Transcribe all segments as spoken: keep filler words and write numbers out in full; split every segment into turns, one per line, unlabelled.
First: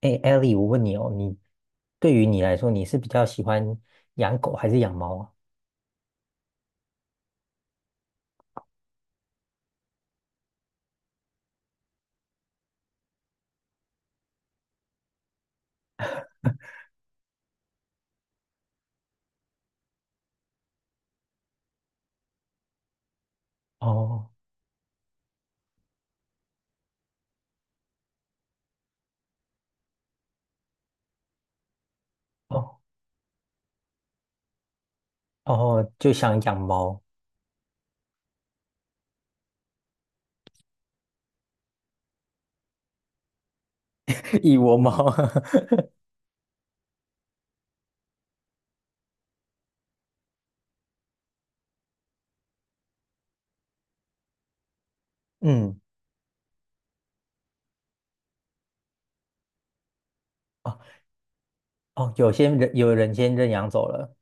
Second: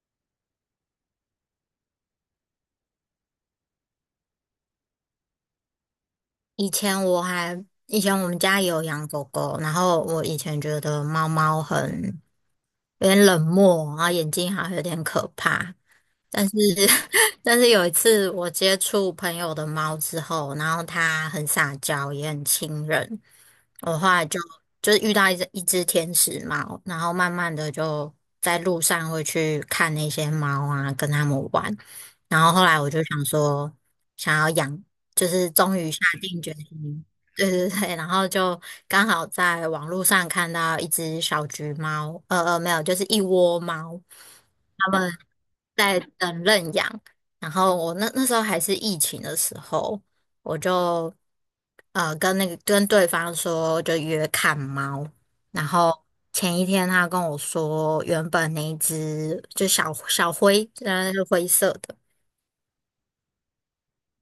哎 e l 我问你哦，你对于你来说，你是比较喜欢养狗还是养猫啊？
以前我还，以前我们家也有养狗狗，然后我以前觉得猫猫很有点冷漠，然后眼睛好像有点可怕。但是，但是有一次我接触朋友的猫之后，然后它很撒娇，也很亲人，我后来
哦
就就是遇到一只一只天使猫，然后慢慢的就在路上会去看那些猫啊，跟它们玩。然后后
哦
来我就想说，想要养，就是终
哦，
于下
就想
定决
养猫。
心，对对对。然后就刚好在网络上看到一只小橘猫，呃呃，没有，就是一窝猫，
一窝
们。
猫。
在等认养，然后我那那时候还是疫情的时候，我就呃跟那个跟对方说就约看猫，然
嗯。
后前一天他跟我说原本那一只就小小灰，
哦
那是灰色的。
哦，有些人有人先认养走了。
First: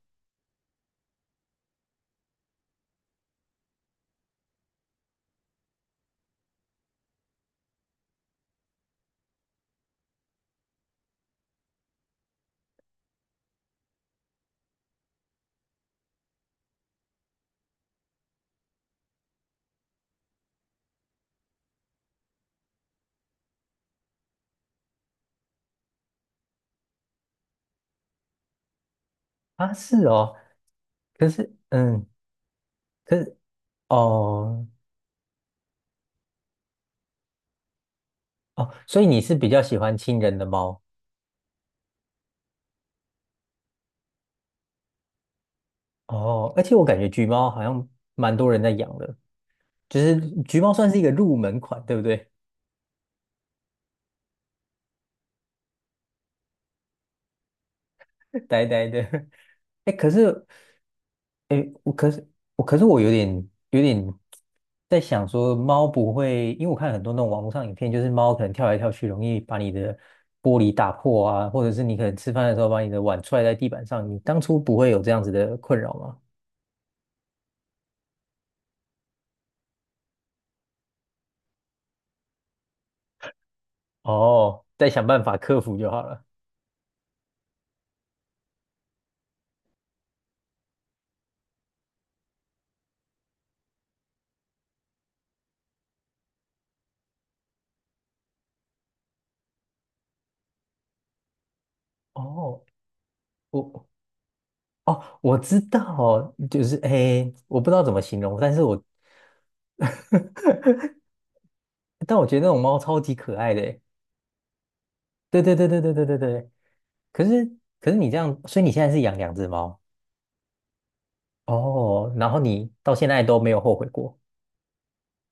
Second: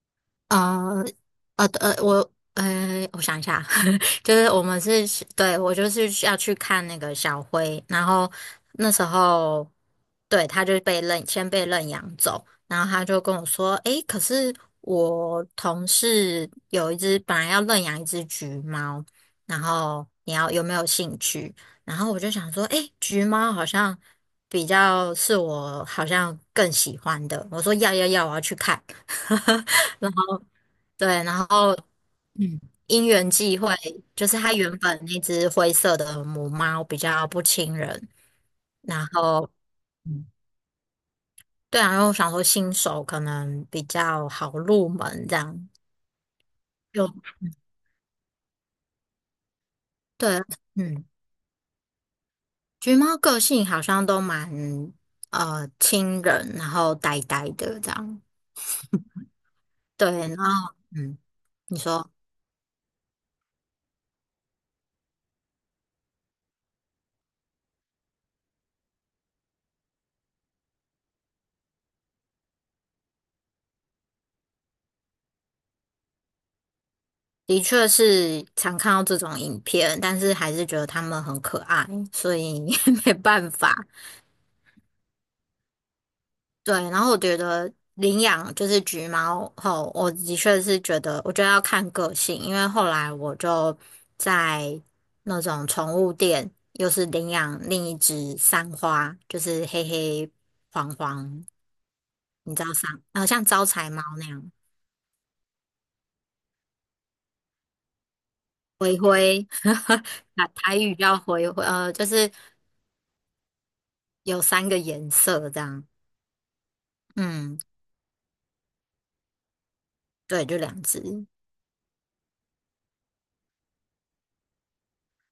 呃呃呃，我呃，我想一下，就是我们是，对，我就是要去看那个小灰，然后那时候，对，他就被认，先被认养走，然后他就跟我说，诶，可是我同事有一只本来要认养一只橘猫，然后你要有没有兴趣？然后我就想说，诶，橘猫好像比较是我好像更喜欢的，我说要要要，我要去看。
啊，是哦。
对，
可
然
是，
后
嗯，
嗯，因
可
缘
是
际会，就是它
哦
原本那只灰色的母猫比较不亲人，
哦，所以
然
你是比
后
较喜欢亲
嗯
人的猫。
对啊，然后我想说新手可能比较好入门这样，
哦，而且我感
就
觉橘猫好像蛮多人在养的，就是
对，
橘猫算是一
嗯，
个入门款，对不对？
橘猫个性好像都蛮呃亲人，然后呆呆的这样，
呆呆的。哎，可
对，然
是
后嗯，
诶，
你
我
说。
可是我可是我有点有点在想说，猫不会，因为我看很多那种网络上影片，就是猫可能跳来跳去，容易把你的玻璃打破啊，或者是你可能吃饭的时候把你的碗踹在地板上，你当初不会有这样子的困扰吗？
的确是常看到这种影片，但是还是觉得它们很可爱，所以 没办法。
哦，再想办法克服就好了。
对，然后我觉得领养就是橘猫后，我的确是觉得，我觉得要看个性，因为后来我就在那种宠物店，又是领养另一只三花，就是黑黑黄黄，你
哦，
知道三，呃，像招
我
财猫那样，
哦，我知道，就是诶，我不知道怎么形容，但是我
灰灰，台台语叫灰灰，呃，就
但我
是
觉得那种猫超级可爱的诶。
有三个颜
对
色
对
这
对对
样，
对对对对。可是
嗯，
可是你这样，所以你现在是养两只猫？
对，就两只
哦，然后你到现在都没有后悔过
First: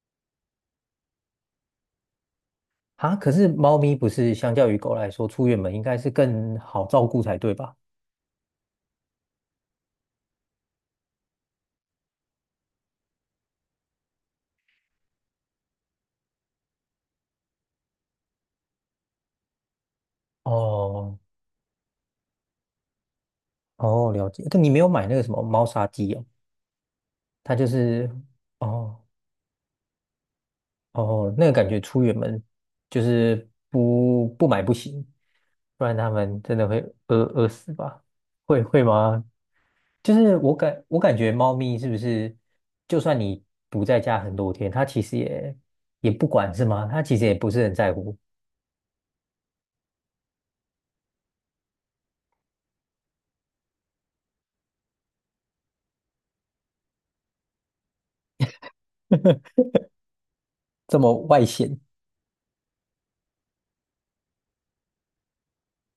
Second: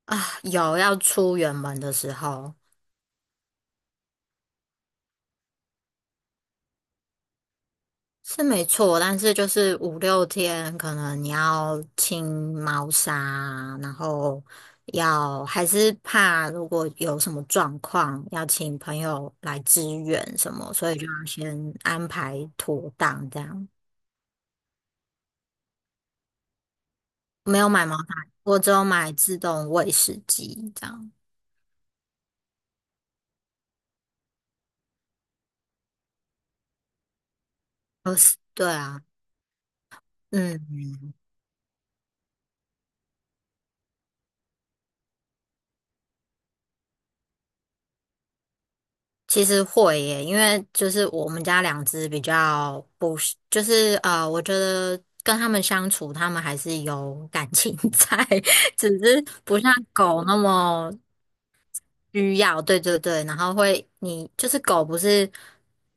啊，有要出远门的时候。
啊？可是猫咪不是相较于狗来说，出远门应该是更好照顾才对吧？
是没错，但是就是五六天，可能你要清猫砂，然后要还是怕如果有什么状况，要请朋友来支援什么，所以就
哦
要先安排妥当这样。
哦，了解。但你没有买那个什么猫砂机哦，它
没
就
有买毛砂，
是
我只有
哦
买自动喂食机这样。
哦，那个感觉出远门就是不不买不行。不然他们真的会饿饿死吧？
哦，是
会
对
会
啊，
吗？就是我感我
嗯。
感觉猫咪是不是，就算你不在家很多天，它其实也也不管是吗？它其实也不是很在乎。
其实会耶，因为就是我们家两只比较不是就是呃，我觉得跟它们相处，它们还是有感情 在，只是不 像狗那么
这么外显，
需要。对对对，然后会你就是狗不是。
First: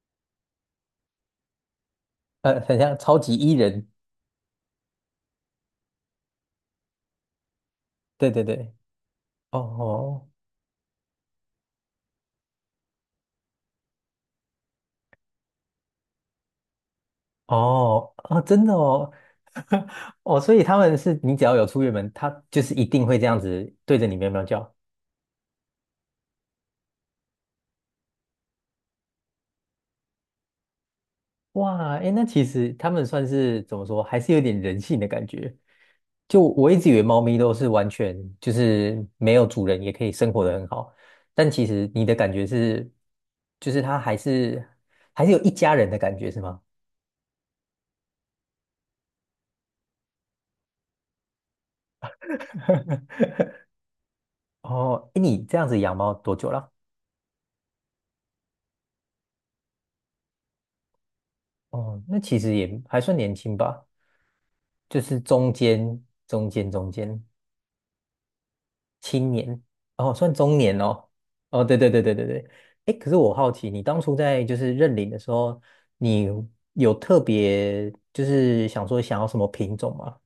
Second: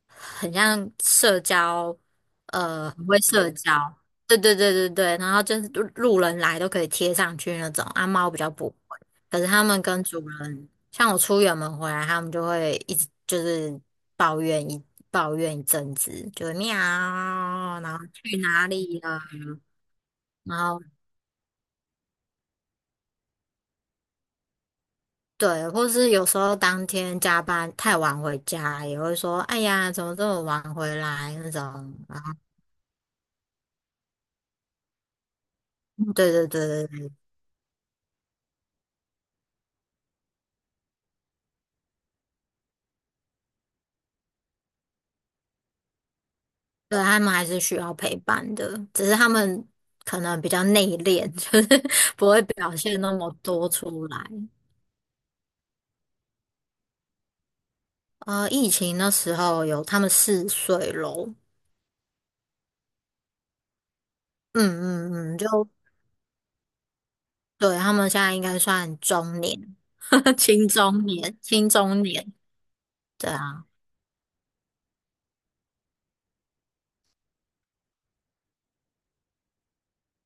很像社交，
呃，很
呃，
像
很
超
会
级
社
E
交。
人。
对对对对对，然后就是路路人来都可以贴上去那种，啊，
对
猫比
对
较不
对。
会。可是
哦
他们跟主
哦
人，像我出远门回来，他们就会一直就是抱怨一抱怨一阵子，就是喵，然后
哦。
去
啊真
哪
的
里
哦。
了，
哦，所
然
以他
后
们是你只要有出远门，它就是一定会这样子对着你喵喵叫。
对，或是有时候当天加班太晚回家，也会说，哎呀，怎么这么晚回来那种。
哇，哎，
然
那
后
其实他们算是怎么说，还是有点人性的感觉。
对
就
对
我一
对
直以为
对
猫咪都是完全就是没有主人也可以生活得很好，但其实你的感觉是，就是它还是还是有一家人的感觉，是吗？
对，他们还是需要陪伴的，只是他们可能比较内敛，就是不会表现 那么多出来。
哦，哎，你这样子养猫多久了？
呃，疫情那时候有他们四岁咯，
哦，那其实也还算年轻吧，
嗯
就是
嗯嗯，就
中间中间中间。
对，他们现在应该算
青
中
年
年，
哦，算 中
青
年
中
哦。
年，
哦，
青
对对对
中
对对
年，
对。哎，可是
对
我好
啊。
奇，你当初在就是认领的时候，你有特别就是想说想要什么品种吗？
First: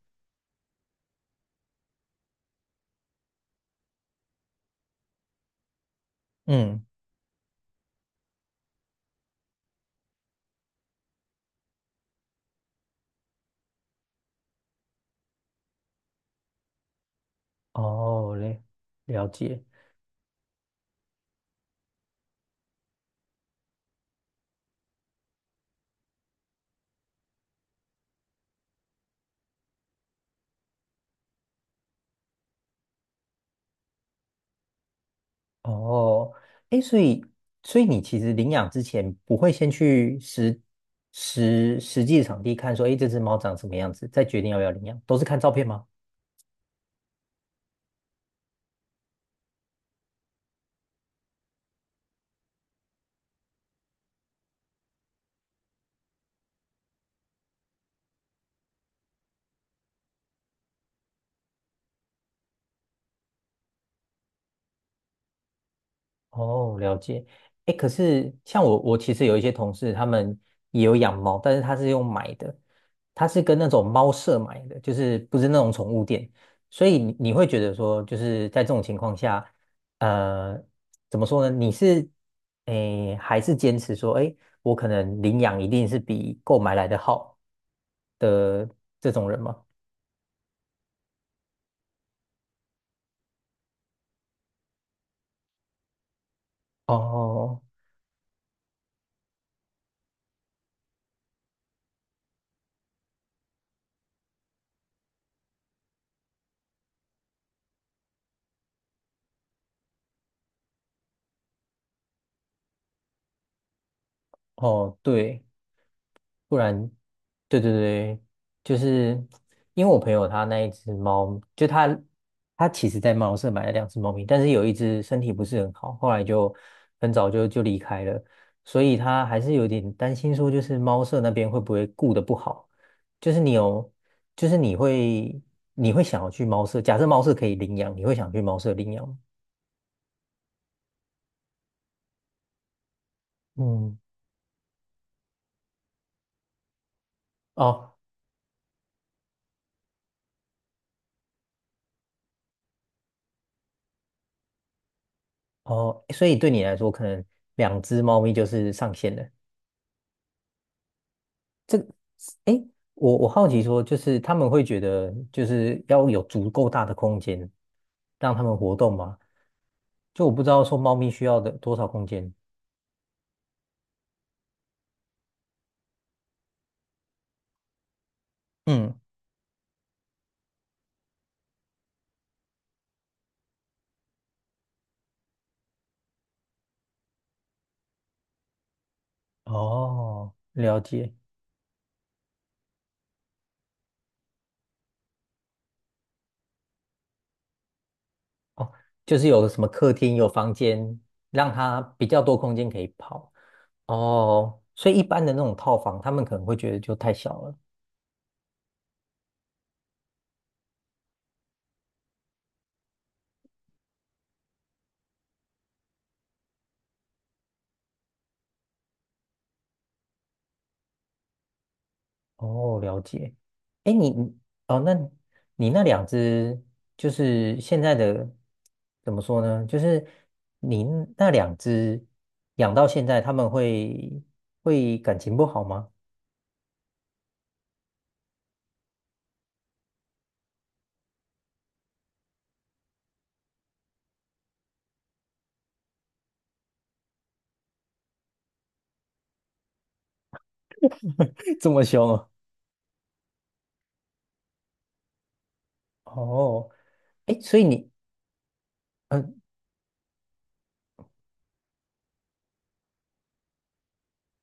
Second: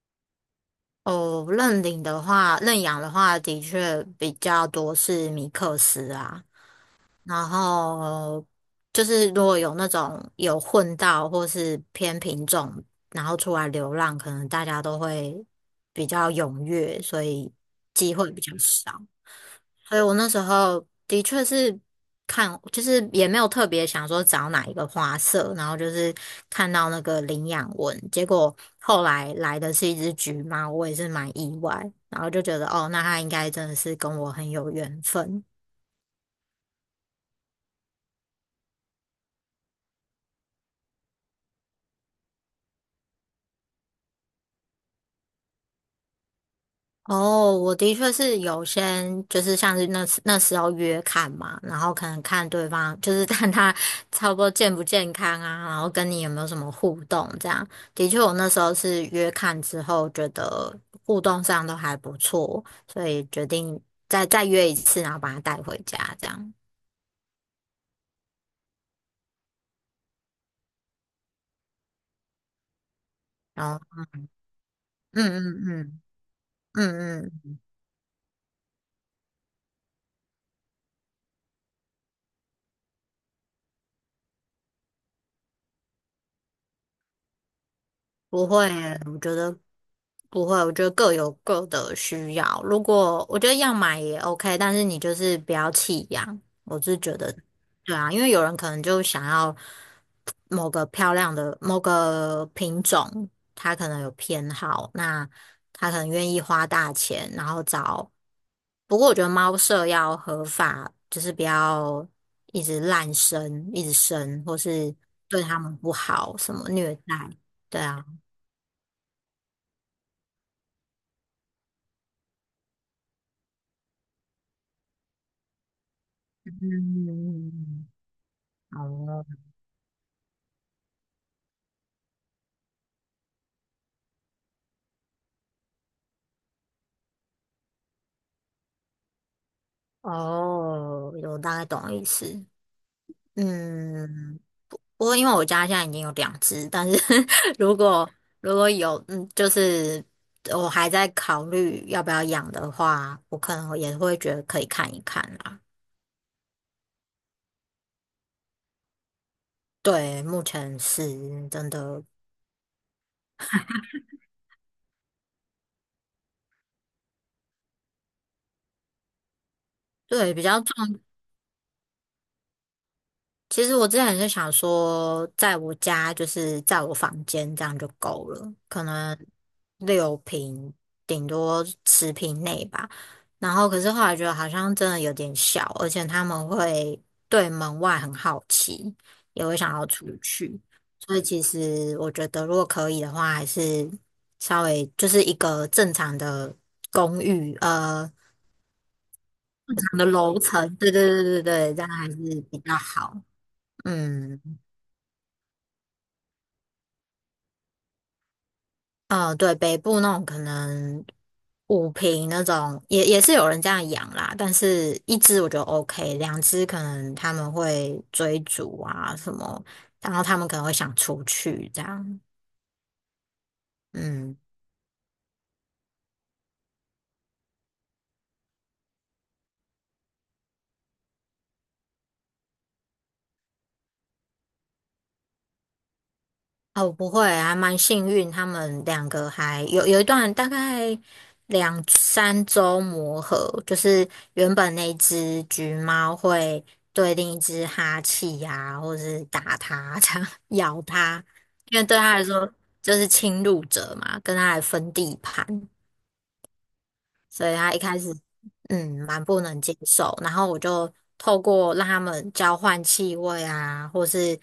哦，认领的话，认养的话，的确比较多是米克斯啊。
嗯。
然后就是如果有那种有混到或是偏品种，然后出来流浪，可能大家都会比较踊跃，所以机会
哦
比较
嘞，
少。
了解。
所以我那时候的确是看，就是也没有特别想说找哪一个花色，然后就是看到那个领养文，结果后来来的是一只橘猫，我也是蛮意外，然后就觉得哦，那它应该真的是跟我很有缘分。
哦，哎，所以所以你其实领养之前不会先去实实实际场地看说，哎，这只猫长什么样子，再决定要不要领养，都是看照片吗？
哦，我的确是有先，就是像是那时那时候约看嘛，然后可能看对方，就是 看他差不多健不健康啊，然后跟你有没有什么互动这样。的确，我那时候是约看之后，觉得互动上都还不错，所以决定再再约一次，然后把他带回家这样。
哦，了解。哎，可是像我，我其实有一些同事，他们也有养猫，但是他是用买的，他是跟
然
那
后，
种猫舍买的，就是
嗯
不是那
嗯
种宠
嗯
物店。所以你
嗯
你会
嗯，
觉得说，就是在这种情况下，呃，怎么说呢？你是诶，还是坚持说，哎，我可能领养一定是比购买来的好
不会
的
耶
这
我
种
觉
人吗？
得不会，我觉得各有各的需要。如果我觉得要买也 OK，但是你就是不要弃养。我是觉得，
哦
对啊，因为有人可能就想要某个漂亮的某个品种，他可能有偏好，那他可能愿意花大钱，然后找。不过我觉得猫舍要合法，就是不要一直滥生、一直生，或是
哦，
对
对。
它们不好，什
不
么
然，
虐待，
对对
对啊。
对，就是因为我朋友他那一只猫，就他他其实在猫舍买了两只猫咪，但是有一只身体不是很好，后来就很早就就离
嗯。
开了，所以他
哦
还是有点担心说，就是猫舍那边会不会顾得不好，就是你有，就是你会你会想要去猫舍，假设猫舍可以领养，你会想去猫舍领养吗？
哦，我大概懂意思。
嗯。
嗯，不过因为我家现在已经有两只，但是 如
哦
果如果有，嗯，就是我还在考虑要不要养的话，我可能也会觉得可以看一看啦。
哦，所以对你来说，可能两只猫咪就是上限了。
对，目前是真
这个，
的，
哎，我我好奇说，就是他们会觉得就是要有足够大的空间让他们活动吗？就我
对，
不
比
知
较
道说猫
重
咪需要的多少空间。
其实我之前就想说，在我家就是在我房间这样就够了，可
嗯。
能六平顶多十平内吧。然后可是后来觉得好像真的有点小，而且他们会对门外很好奇，也会想要出
哦，
去。
了解。
所以其实我觉得，如果可以的话，还是稍微就是一个正常的公寓，呃，
哦，就是有个什么
正
客
常的
厅，有
楼
房
层，对
间，
对对对
让
对，
它
这样
比
还是
较多空
比
间
较
可以
好。
跑。
嗯。
哦，所以一般的那种套房，他们可能会觉得就太小了。
嗯、呃对，北部那种可能五瓶那种，也也是有人这样养啦，但是一只我觉得 OK，两只可能他们会追逐啊什么，然后他们可能会想出去这样，
哦，了解。哎，你
嗯。
哦，那你那两只就是现在的怎么说呢？就是你那两只养到现在，他们会会感情不好吗？
哦，不会，还蛮幸运，他们两个还有有一段大概两三周磨合，就是原本那只橘猫会对另一只哈气呀、或是打它、这样咬它，
这
因
么
为对
凶
它来
哦？
说就是侵入者嘛，跟它来分地盘。
哦，哎，
所以
所以
他一
你
开始嗯蛮
嗯、
不能接受，然后我就透过让他们交换气味啊，或是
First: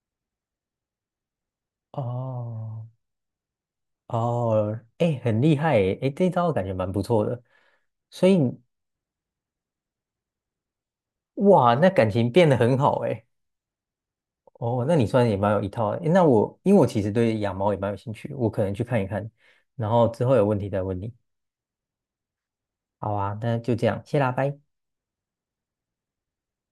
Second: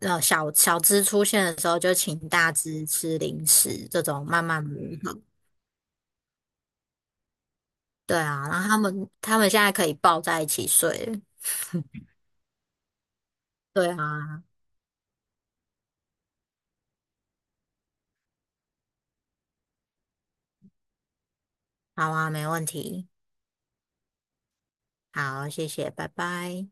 呃小小只出现的时候就
呃
请大只
哦
吃零食，这种慢慢磨
哦，哎，
合
很厉害哎，哎，这招感觉蛮不错的。
对
所以
啊，然后他们他们现在可以抱在一起睡了。
哇，那感情变得很好哎。
对啊，
哦，那你算也蛮有一套的。诶那我因为我其实对养猫也蛮有兴趣，我可能去看一看，然后之后有问题再问你。
好啊，没问题，
好啊，那就这样，谢啦，拜。
好，谢谢，拜拜。